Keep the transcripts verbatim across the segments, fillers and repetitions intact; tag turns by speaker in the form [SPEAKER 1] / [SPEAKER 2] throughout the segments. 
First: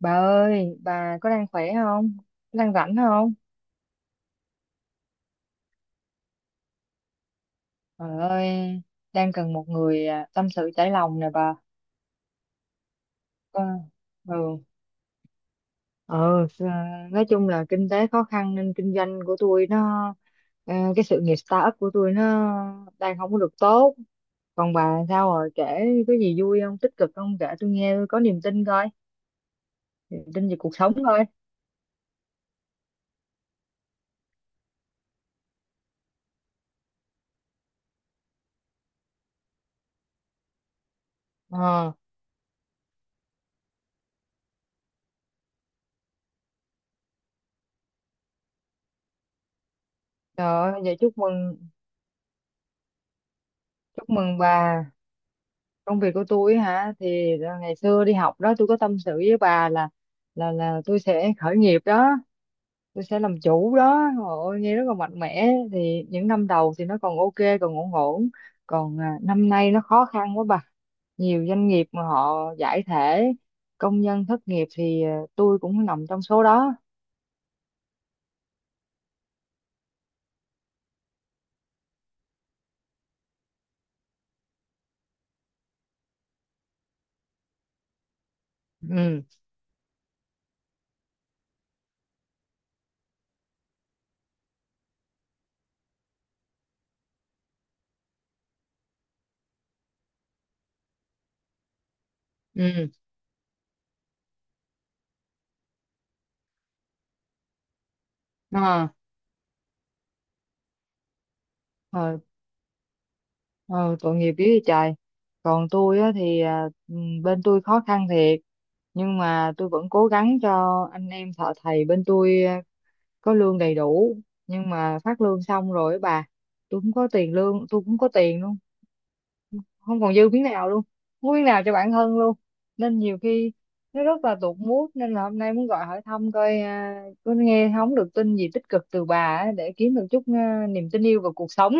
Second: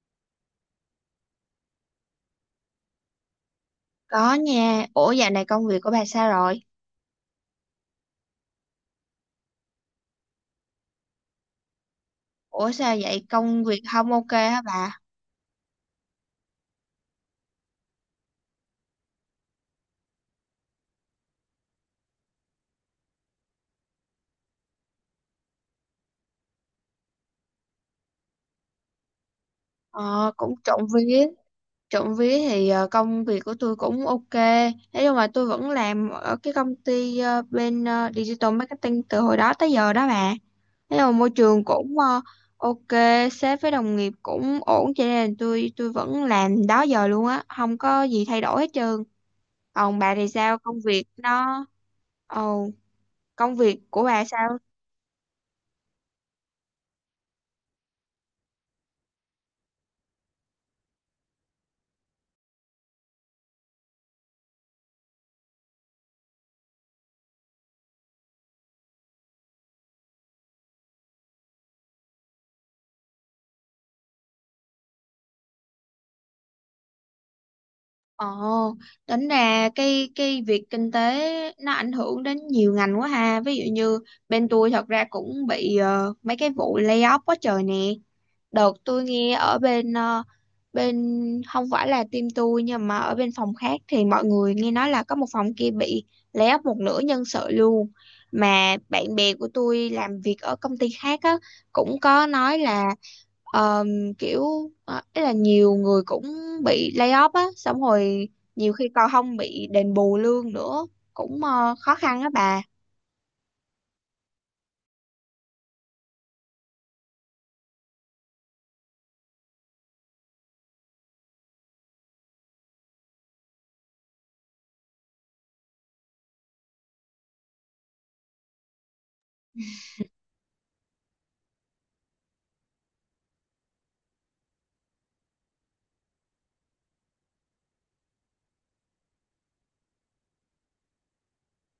[SPEAKER 1] Bà ơi, bà có đang khỏe không? Có đang rảnh không?
[SPEAKER 2] Có nha. Ủa dạo này công việc của bà sao rồi?
[SPEAKER 1] Trời ơi, đang cần một người à, tâm sự trải lòng nè bà.
[SPEAKER 2] Ủa sao vậy?
[SPEAKER 1] Ờ,
[SPEAKER 2] Công việc không ok
[SPEAKER 1] ừ,
[SPEAKER 2] hả bà?
[SPEAKER 1] ừ, à, nói chung là kinh tế khó khăn nên kinh doanh của tôi nó, ờ, cái sự nghiệp startup của tôi nó đang không có được tốt. Còn bà sao rồi, kể có gì vui không, tích cực không, kể tôi nghe tôi có niềm tin coi, niềm
[SPEAKER 2] Ờ,
[SPEAKER 1] tin
[SPEAKER 2] cũng
[SPEAKER 1] về cuộc
[SPEAKER 2] trộm
[SPEAKER 1] sống coi.
[SPEAKER 2] vía. Trộm vía thì ờ, công việc của tôi cũng ok. Thế nhưng mà tôi vẫn làm ở cái công ty ờ, bên ờ, digital marketing từ hồi đó tới giờ đó bà. Thế mà môi trường
[SPEAKER 1] Ờ,
[SPEAKER 2] cũng ờ, ok, sếp với đồng nghiệp cũng ổn cho nên là tôi tôi vẫn làm đó giờ luôn á, không có gì thay đổi hết trơn. Còn bà thì
[SPEAKER 1] Trời
[SPEAKER 2] sao? Công
[SPEAKER 1] ơi, vậy
[SPEAKER 2] việc
[SPEAKER 1] chúc mừng,
[SPEAKER 2] nó... Ồ, công việc của
[SPEAKER 1] chúc
[SPEAKER 2] bà
[SPEAKER 1] mừng
[SPEAKER 2] sao?
[SPEAKER 1] bà. Công việc của tôi hả thì ờ, ngày xưa đi học đó tôi có tâm sự với bà là là là tôi sẽ khởi nghiệp đó, tôi sẽ làm chủ đó, ôi nghe rất là mạnh mẽ. Thì những năm đầu thì nó còn ok, còn ổn ổn, còn à, năm nay nó khó khăn quá bà. Nhiều doanh nghiệp mà họ giải thể, công nhân thất nghiệp thì à, tôi cũng nằm trong số đó.
[SPEAKER 2] Ồ, tính ra cái cái việc kinh tế nó ảnh hưởng đến nhiều ngành quá ha. Ví dụ như bên tôi thật ra cũng bị ờ, mấy cái vụ layoff quá trời nè. Đợt tôi
[SPEAKER 1] Ừ.
[SPEAKER 2] nghe ở bên ờ, bên không phải là team tôi nhưng mà ở bên phòng khác thì mọi người nghe nói là có một phòng kia bị lay off một nửa nhân sự luôn. Mà bạn bè của tôi làm việc ở công ty khác á cũng có nói
[SPEAKER 1] Ừ.
[SPEAKER 2] là ờm, kiểu ờ, ý là nhiều người cũng bị lay off á, xong rồi nhiều khi còn không bị đền bù lương nữa, cũng ờ, khó
[SPEAKER 1] À.
[SPEAKER 2] khăn á bà.
[SPEAKER 1] Ừ, tội nghiệp với trời. Còn tôi á thì à, ừ, bên tôi khó khăn thiệt, nhưng mà tôi vẫn cố gắng cho anh em thợ thầy bên tôi à, có lương đầy đủ. Nhưng mà phát lương xong rồi á bà, tôi không có tiền, lương tôi cũng có tiền luôn, không còn dư miếng nào luôn, không có miếng nào cho bản thân luôn. Nên nhiều khi nó rất là tụt mood, nên là hôm nay muốn gọi hỏi thăm coi à, có nghe không được tin gì tích cực từ bà á, để kiếm được chút à, niềm tin yêu vào cuộc sống.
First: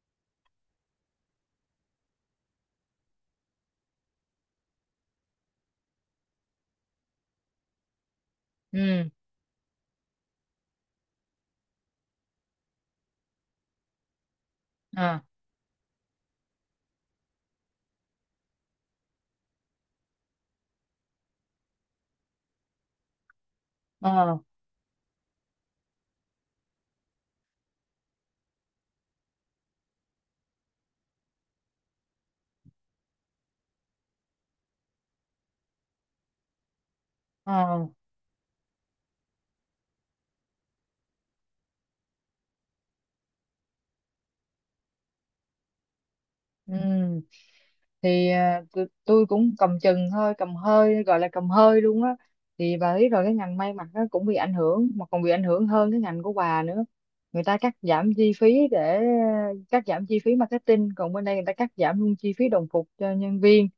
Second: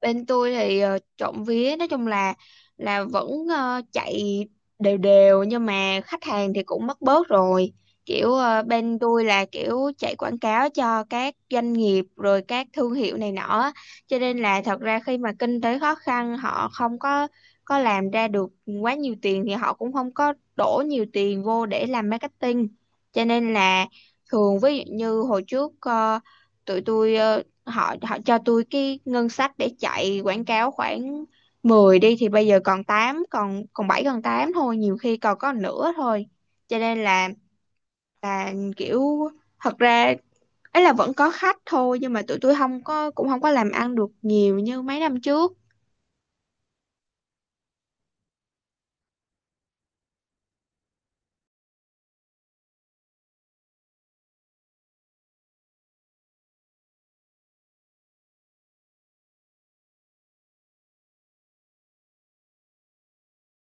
[SPEAKER 2] Bên tôi thì uh, trộm vía nói chung là là vẫn ờ, chạy đều đều nhưng mà khách hàng thì cũng mất bớt rồi, kiểu ờ, bên
[SPEAKER 1] Ừ.
[SPEAKER 2] tôi là kiểu chạy quảng cáo cho các doanh nghiệp rồi các thương hiệu này nọ á. Cho nên là thật ra khi
[SPEAKER 1] À.
[SPEAKER 2] mà kinh tế khó khăn họ không có có làm ra được quá nhiều tiền thì họ cũng không có đổ nhiều tiền vô để làm marketing, cho nên là
[SPEAKER 1] Ờ.
[SPEAKER 2] thường ví dụ như hồi trước ờ, tụi tôi ờ, họ họ cho tôi cái ngân sách để chạy quảng cáo khoảng mười đi thì bây giờ còn tám còn còn bảy còn tám thôi, nhiều khi còn có nửa thôi. Cho nên là
[SPEAKER 1] Ờ.
[SPEAKER 2] là kiểu thật ra ấy là vẫn có khách thôi nhưng mà tụi tôi không có cũng không có làm ăn được nhiều như mấy năm trước.
[SPEAKER 1] Ừ. Thì à, tụi- tôi cũng cầm chừng thôi, cầm hơi gọi là cầm hơi luôn á. Thì bà biết rồi, cái ngành may mặc nó cũng bị ảnh hưởng, mà còn bị ảnh hưởng hơn cái ngành của bà nữa. Người ta cắt giảm chi phí để cắt giảm chi phí marketing, còn bên đây người ta cắt giảm luôn chi phí đồng phục cho nhân viên.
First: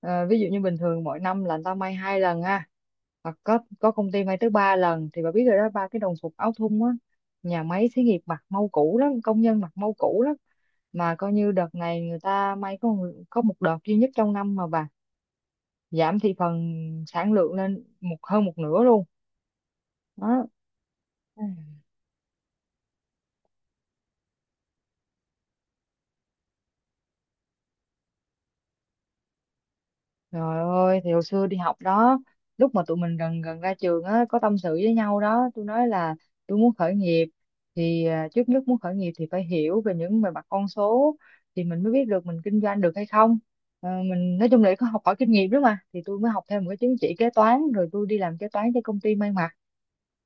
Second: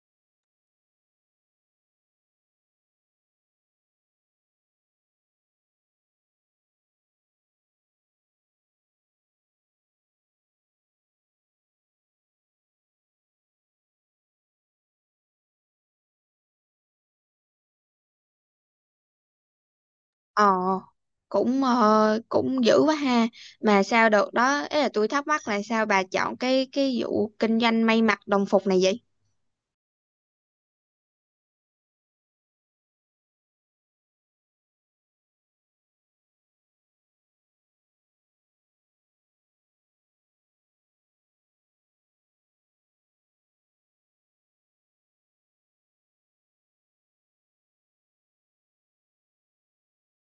[SPEAKER 1] Ờ, ví dụ như bình thường mỗi năm là người ta may hai lần ha, hoặc có có công ty may tới ba lần. Thì bà biết rồi đó, ba cái đồng phục áo thun á, nhà máy xí nghiệp mặc mau cũ lắm, công nhân mặc mau cũ lắm. Mà coi như đợt này người ta may có một- có một đợt duy nhất trong năm mà bà, giảm thị phần, sản lượng lên một hơn một nửa luôn. Đó.
[SPEAKER 2] Ờ, cũng ờ, cũng dữ quá ha. Mà sao đợt đó ấy là tôi thắc mắc là sao bà chọn cái cái vụ kinh doanh may mặc đồng phục này vậy?
[SPEAKER 1] Trời ơi, thì hồi xưa đi học đó, lúc mà tụi mình gần gần ra trường á, có tâm sự với nhau đó, tôi nói là tôi muốn khởi nghiệp. Thì à, trước nhất muốn khởi nghiệp thì phải hiểu về những về mặt con số, thì mình mới biết được mình kinh doanh được hay không. Ờ, mình nói chung là có học hỏi kinh nghiệm đó mà, thì tôi mới học thêm một cái chứng chỉ kế toán, rồi tôi đi làm kế toán cho công ty may mặc.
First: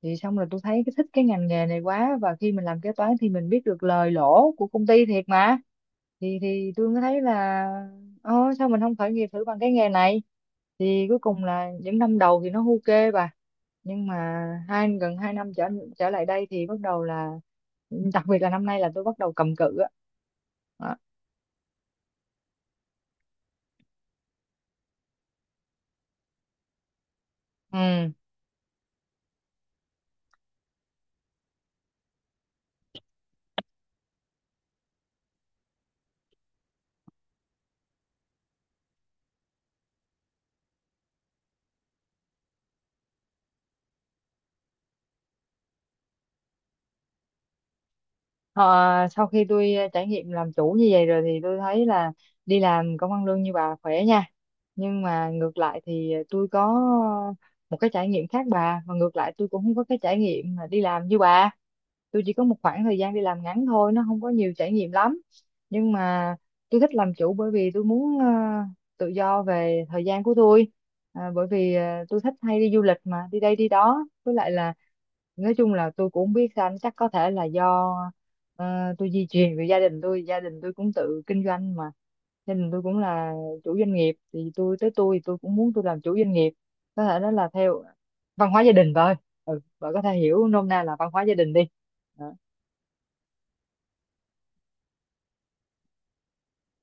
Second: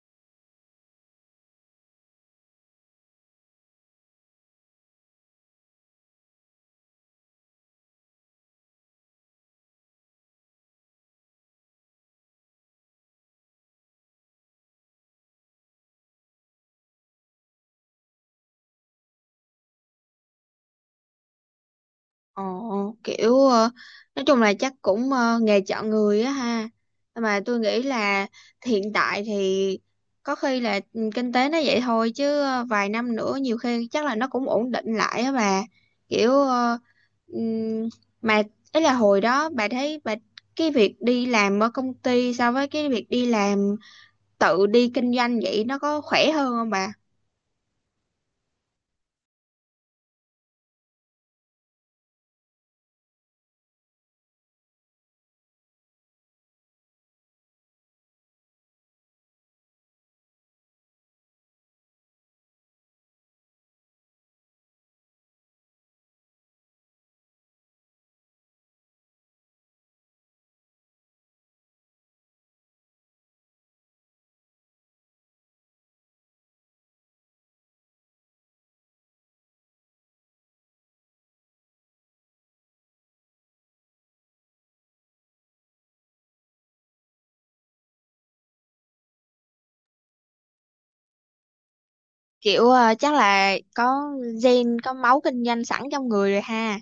[SPEAKER 1] Thì xong rồi tôi thấy cái thích cái ngành nghề này quá, và khi mình làm kế toán thì mình biết được lời lỗ của công ty thiệt mà. Thì thì tôi mới thấy là Ờ, sao mình không khởi nghiệp thử bằng cái nghề này? Thì cuối cùng là những năm đầu thì nó ok bà. Nhưng mà hai gần hai năm trở trở lại đây thì bắt đầu là, đặc biệt là năm nay là tôi bắt đầu cầm cự á. Đó.
[SPEAKER 2] Ồ, kiểu ờ, nói chung là chắc cũng ờ, nghề chọn người á ha. Nhưng mà tôi nghĩ
[SPEAKER 1] Ừ.
[SPEAKER 2] là hiện tại thì có khi là ừ, kinh tế nó vậy thôi chứ ờ, vài năm nữa nhiều khi chắc là nó cũng ổn định lại á bà. Kiểu ờ, ừm, mà ấy là hồi đó bà thấy bà cái việc đi làm ở công ty so với cái việc đi làm tự đi kinh doanh vậy nó có khỏe hơn không bà?
[SPEAKER 1] Ờ, sau khi tôi ờ, trải nghiệm làm chủ như vậy rồi thì tôi thấy là đi làm công ăn lương như bà khỏe nha. Nhưng mà ngược lại thì ờ, tôi có một cái trải nghiệm khác bà. Và ngược lại tôi cũng không có cái trải nghiệm mà đi làm như bà. Tôi chỉ có một khoảng thời gian đi làm ngắn thôi, nó không có nhiều trải nghiệm lắm, nhưng mà tôi thích làm chủ bởi vì tôi muốn ờ, tự do về thời gian của tôi. À, bởi vì ờ, tôi thích hay đi du lịch mà đi đây đi đó, với lại là nói chung là tôi cũng không biết sao, chắc có thể là do ờ, tôi di truyền về gia đình tôi. Gia đình tôi cũng tự kinh doanh mà, gia đình tôi cũng là chủ doanh nghiệp, thì tôi tới tôi thì tôi cũng muốn tôi làm chủ doanh nghiệp. Có thể đó là theo văn hóa gia đình thôi. Ừ, bạn có thể hiểu nôm na là văn hóa gia đình đi. Đó.
[SPEAKER 2] Kiểu ờ, chắc là có gen có máu kinh doanh sẵn trong người rồi ha.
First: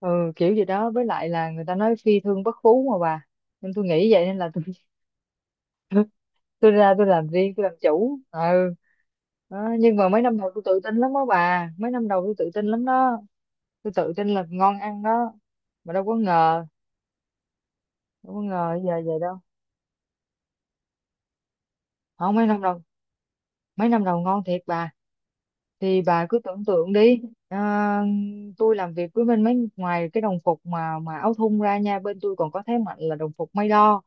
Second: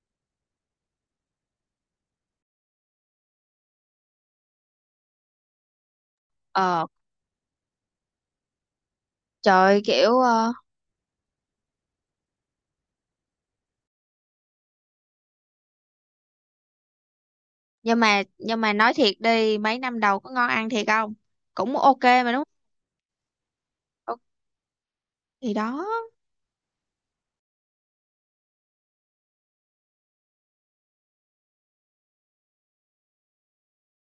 [SPEAKER 1] Ừ, kiểu gì đó, với lại là người ta nói phi thương bất phú mà bà, nên tôi nghĩ vậy nên là tôi tôi
[SPEAKER 2] Ờ.
[SPEAKER 1] ra tôi làm riêng tôi làm chủ. Ừ. Đó.
[SPEAKER 2] Trời
[SPEAKER 1] Nhưng mà
[SPEAKER 2] kiểu
[SPEAKER 1] mấy năm đầu
[SPEAKER 2] ờ,
[SPEAKER 1] tôi tự tin lắm đó bà, mấy năm đầu tôi tự tin lắm đó, tôi tự tin là ngon ăn đó, mà đâu có ngờ,
[SPEAKER 2] nhưng mà
[SPEAKER 1] đâu có
[SPEAKER 2] nhưng mà
[SPEAKER 1] ngờ
[SPEAKER 2] nói
[SPEAKER 1] giờ
[SPEAKER 2] thiệt
[SPEAKER 1] vậy đâu.
[SPEAKER 2] đi mấy năm đầu có ngon ăn thiệt không? Cũng ok mà
[SPEAKER 1] Không,
[SPEAKER 2] đúng
[SPEAKER 1] mấy năm
[SPEAKER 2] không?
[SPEAKER 1] đầu, mấy năm đầu
[SPEAKER 2] Ok.
[SPEAKER 1] ngon thiệt bà.
[SPEAKER 2] Thì đó.
[SPEAKER 1] Thì bà cứ tưởng tượng đi, à, tôi làm việc với bên mấy ngoài cái đồng phục mà mà áo thun ra nha, bên tôi còn có thế mạnh là đồng phục may đo.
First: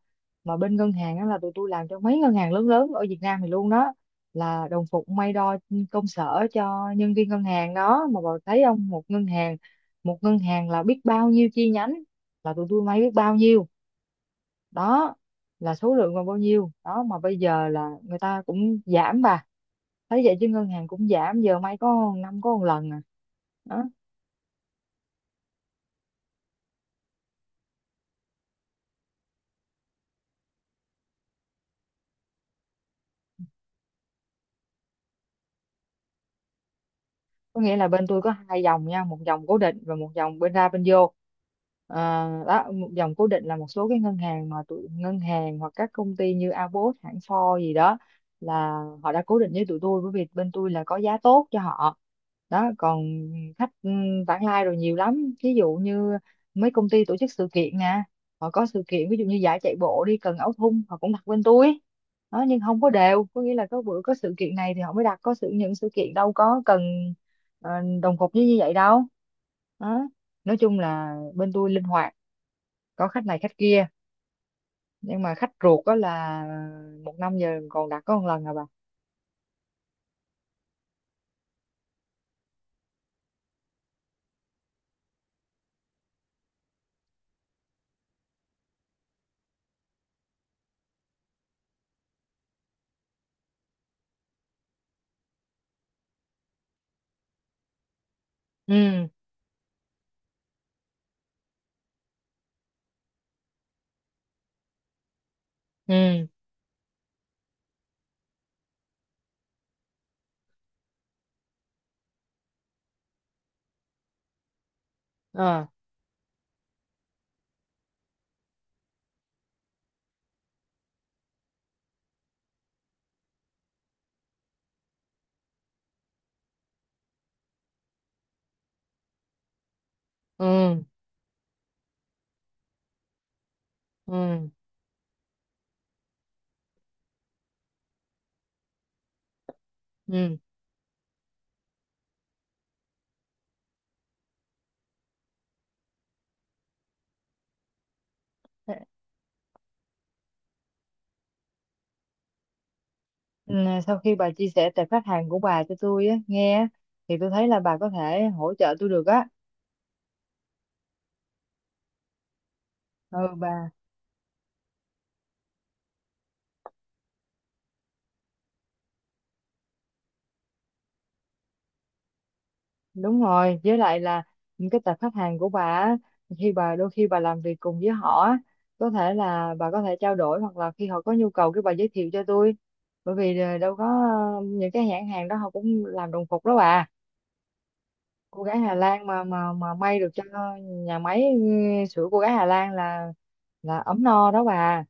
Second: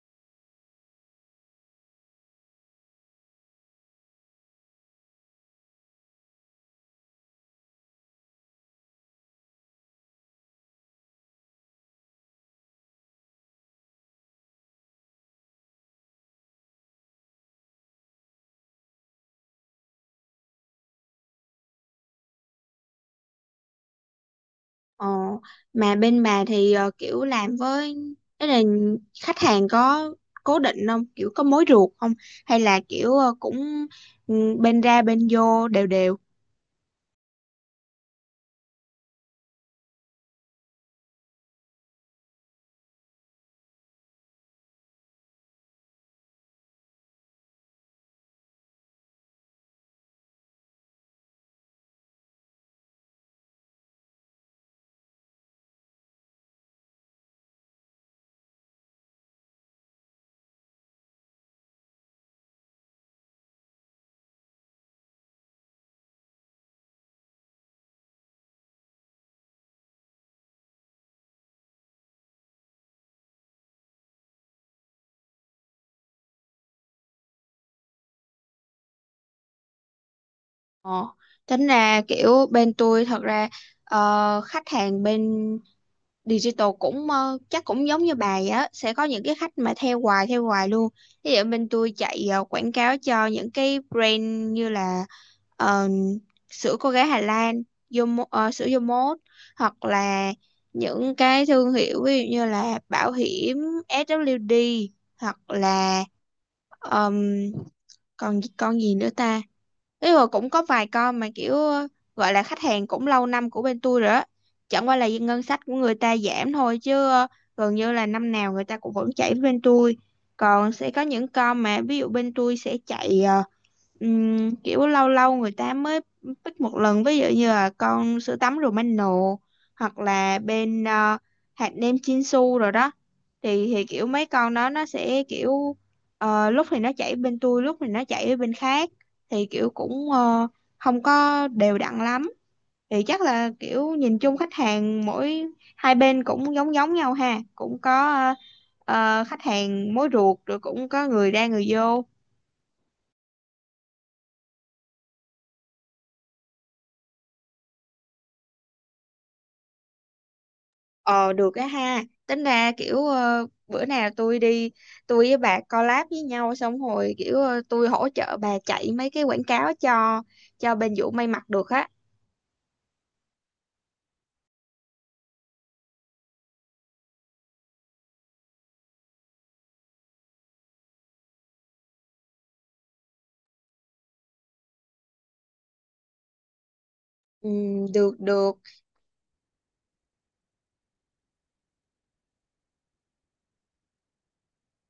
[SPEAKER 1] Mà bên ngân hàng đó là tụi tôi làm cho mấy ngân hàng lớn lớn ở Việt Nam thì luôn đó, là đồng phục may đo công sở cho nhân viên ngân hàng đó. Mà bà thấy không, một ngân hàng, một ngân hàng là biết bao nhiêu chi nhánh, là tụi tôi may biết bao nhiêu đó là số lượng còn bao nhiêu đó. Mà bây giờ là người ta cũng giảm, bà thấy vậy chứ ngân hàng cũng giảm, giờ may có năm có một lần à. Đó.
[SPEAKER 2] Ờ, mà bên bà thì ờ, kiểu làm với tức là khách hàng có cố định không? Kiểu có mối ruột không? Hay là kiểu ờ, cũng ừ, bên ra bên vô đều đều.
[SPEAKER 1] Có nghĩa là bên tôi có hai dòng nha, một dòng cố định và một dòng bên ra bên vô. Ờ, đó, một dòng cố định là một số cái ngân hàng mà tụi ngân hàng, hoặc các công ty như Abot, hãng Ford gì đó, là họ đã cố định với tụi tôi bởi vì bên tôi là có giá tốt cho họ. Đó, còn khách ừ, vãng lai rồi nhiều lắm, ví dụ như mấy công ty tổ chức sự kiện nè, họ có sự kiện, ví dụ như giải chạy bộ đi Cần Áo Thun họ cũng đặt bên tôi. Đó, nhưng không có đều, có nghĩa là có bữa có sự kiện này thì họ mới đặt, có sự những sự kiện đâu có cần ờ, đồng cục với như vậy đâu. Đó. Nói chung là bên tôi linh hoạt, có khách này khách kia, nhưng mà khách ruột đó là một năm giờ còn đặt có một lần à bà.
[SPEAKER 2] Ờ, tính ra kiểu bên tôi thật ra ờ, khách hàng bên digital cũng ờ, chắc cũng giống như bà vậy á, sẽ có những cái khách mà theo hoài theo hoài luôn. Ví dụ bên tôi chạy ờ, quảng cáo cho những cái brand như là ờ, sữa cô gái Hà Lan, Yomo, ờ, sữa
[SPEAKER 1] Ừ.
[SPEAKER 2] Yomot, hoặc là những cái thương hiệu ví dụ như là bảo hiểm ét vê đê, hoặc là
[SPEAKER 1] Ừ.
[SPEAKER 2] còn con gì nữa ta. Ý là cũng có vài con mà kiểu ờ, gọi là khách hàng cũng lâu năm của bên tôi rồi á, chẳng qua là ngân sách
[SPEAKER 1] Ờ.
[SPEAKER 2] của người ta giảm thôi chứ ờ, gần như là năm nào người ta cũng vẫn chạy với bên tôi. Còn sẽ có những con mà ví dụ bên tôi sẽ chạy ờ, Ừm, kiểu lâu lâu người ta mới pick một lần, ví dụ như là con sữa tắm Romano, hoặc là bên
[SPEAKER 1] Ừ.
[SPEAKER 2] ờ, hạt nêm Chinsu rồi đó. thì thì kiểu mấy
[SPEAKER 1] Ừ.
[SPEAKER 2] con đó nó sẽ kiểu ờ, lúc thì nó chảy bên tôi, lúc thì nó chảy ở bên khác, thì kiểu cũng
[SPEAKER 1] Ừ.
[SPEAKER 2] ờ, không có đều đặn lắm. Thì chắc là kiểu nhìn chung khách hàng mỗi hai bên cũng giống giống nhau ha, cũng có ờ, ờ, khách hàng mối ruột rồi cũng có người ra người vô.
[SPEAKER 1] Ừ, sau khi bà chia sẻ tệp khách hàng của bà cho tôi á, nghe á, thì tôi thấy là bà có thể hỗ trợ tôi được á.
[SPEAKER 2] Ờ được á ha. Tính ra kiểu
[SPEAKER 1] Ừ,
[SPEAKER 2] ờ,
[SPEAKER 1] bà.
[SPEAKER 2] bữa nào tôi đi, tôi với bà collab với nhau. Xong rồi kiểu ờ, tôi hỗ trợ bà chạy mấy cái quảng cáo cho Cho bên Vũ may mặc được á.
[SPEAKER 1] Đúng rồi, với lại là những cái tập khách hàng của bà á, khi bà đôi khi bà làm việc cùng với họ á, có thể là bà có thể trao đổi hoặc là khi họ có nhu cầu cái bà giới thiệu cho tôi, bởi vì ờ, đâu có ờ, những cái nhãn hàng đó họ cũng làm đồng phục đó bà.
[SPEAKER 2] Ừ, được
[SPEAKER 1] Cô
[SPEAKER 2] được.
[SPEAKER 1] gái Hà Lan mà mà mà may được cho nhà máy. Ừ, sữa cô gái Hà Lan là là ấm no đó bà.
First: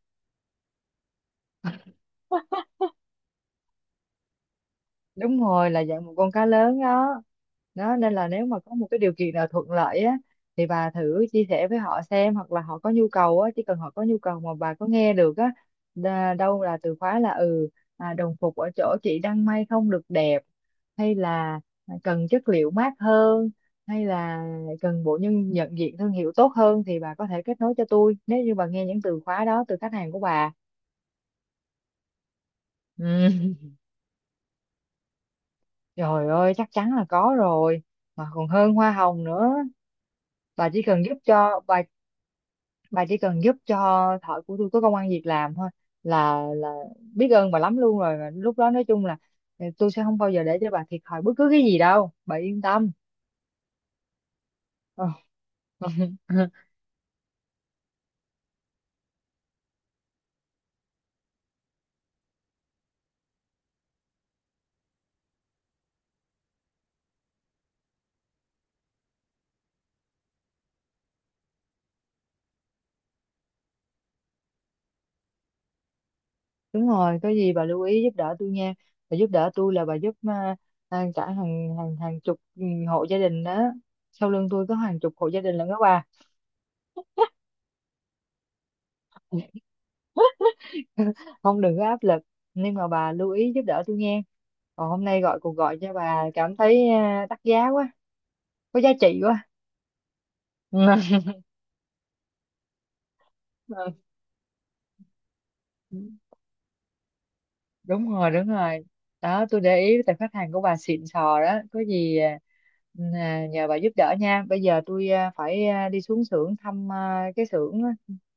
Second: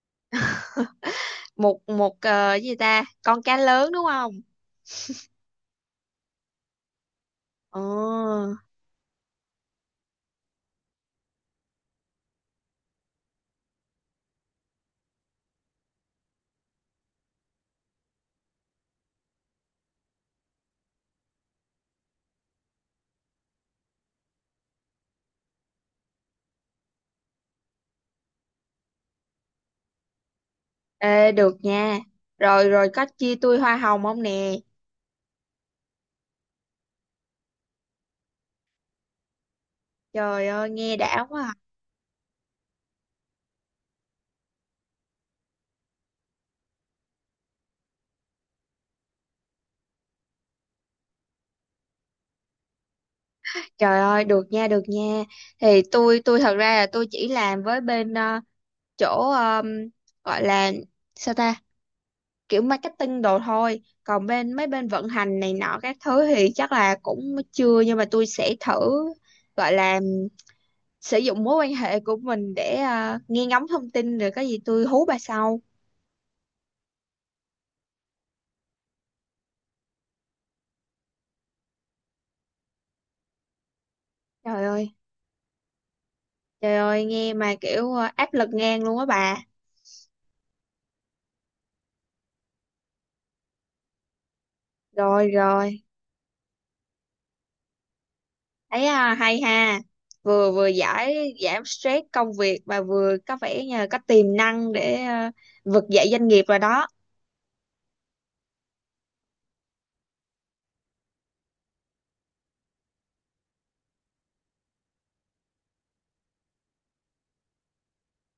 [SPEAKER 2] Một một ờ, cái gì ta. Con cá lớn đúng không?
[SPEAKER 1] Đúng rồi, là dạng một con cá lớn đó.
[SPEAKER 2] Ờ.
[SPEAKER 1] Đó, nên là nếu mà có một cái điều kiện nào thuận lợi á, thì bà thử chia sẻ với họ xem, hoặc là họ có nhu cầu á, chỉ cần họ có nhu cầu mà bà có nghe được á, đa- đâu là từ khóa là ừ à, đồng phục ở chỗ chị đang may không được đẹp, hay là cần chất liệu mát hơn, hay là cần bộ nhân nhận diện thương hiệu tốt hơn, thì bà có thể kết nối cho tôi nếu như bà nghe những từ khóa đó từ khách hàng của bà.
[SPEAKER 2] Ê được nha. Rồi rồi, có
[SPEAKER 1] Ừ.
[SPEAKER 2] chia tôi hoa hồng không nè?
[SPEAKER 1] Trời ơi, chắc chắn là có rồi, mà còn hơn hoa hồng nữa.
[SPEAKER 2] Trời ơi
[SPEAKER 1] Bà chỉ
[SPEAKER 2] nghe
[SPEAKER 1] cần giúp
[SPEAKER 2] đã quá à.
[SPEAKER 1] cho bà bà chỉ cần giúp cho thợ của tôi có công ăn việc làm thôi, là là biết ơn bà lắm luôn rồi. Mà lúc đó nói chung là ừ, tôi sẽ không bao giờ để cho bà thiệt thòi bất cứ cái gì đâu. Bà yên tâm.
[SPEAKER 2] Trời ơi được nha, được
[SPEAKER 1] Ờ.
[SPEAKER 2] nha. Thì tôi tôi thật ra là tôi chỉ làm với bên ờ, chỗ ờ, gọi là sao ta, kiểu marketing đồ thôi, còn bên mấy bên vận hành này nọ các thứ thì chắc là cũng chưa, nhưng mà tôi sẽ thử gọi là sử dụng mối quan hệ của mình để à, nghe ngóng thông tin, rồi có gì tôi hú bà sau.
[SPEAKER 1] Đúng rồi, có gì bà lưu ý giúp đỡ tôi nha. Bà giúp đỡ tôi là bà giúp à, à, cả hàng hàng hàng chục ừ, hộ gia đình đó. Sau lưng
[SPEAKER 2] Trời
[SPEAKER 1] tôi có
[SPEAKER 2] ơi,
[SPEAKER 1] hàng chục hộ gia đình lận đó bà.
[SPEAKER 2] trời ơi nghe mà kiểu à, áp lực ngang luôn á bà.
[SPEAKER 1] Không, đừng có áp lực, nhưng mà bà lưu ý giúp đỡ tôi nghe. Còn hôm nay
[SPEAKER 2] Rồi
[SPEAKER 1] gọi cuộc gọi
[SPEAKER 2] rồi,
[SPEAKER 1] cho bà cảm thấy à, đắt giá quá, có
[SPEAKER 2] thấy
[SPEAKER 1] giá
[SPEAKER 2] à,
[SPEAKER 1] trị
[SPEAKER 2] hay
[SPEAKER 1] quá.
[SPEAKER 2] ha, vừa vừa giải giảm stress công việc mà vừa có vẻ như là có tiềm năng để à, vực
[SPEAKER 1] Ừ.
[SPEAKER 2] dậy doanh nghiệp rồi đó.
[SPEAKER 1] Đúng rồi, đúng rồi. Đó, tôi để ý tại khách hàng của bà xịn sò đó, có gì à, à, nhờ bà giúp đỡ nha. Bây giờ tôi à, phải à, đi xuống xưởng thăm à, cái xưởng á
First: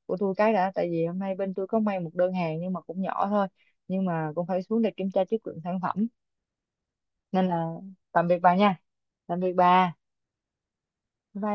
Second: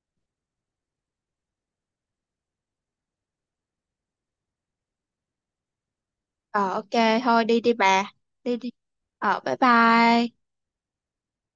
[SPEAKER 1] của tôi cái đã, tại vì hôm nay bên tôi có may một đơn hàng nhưng mà cũng nhỏ thôi, nhưng mà cũng phải xuống để kiểm tra chất lượng sản phẩm.
[SPEAKER 2] Ờ ok thôi
[SPEAKER 1] Nên
[SPEAKER 2] đi
[SPEAKER 1] là
[SPEAKER 2] đi bà.
[SPEAKER 1] tạm biệt bà
[SPEAKER 2] Đi đi.
[SPEAKER 1] nha.
[SPEAKER 2] Ờ
[SPEAKER 1] Tạm biệt
[SPEAKER 2] bye
[SPEAKER 1] bà.
[SPEAKER 2] bye.
[SPEAKER 1] Bye bye.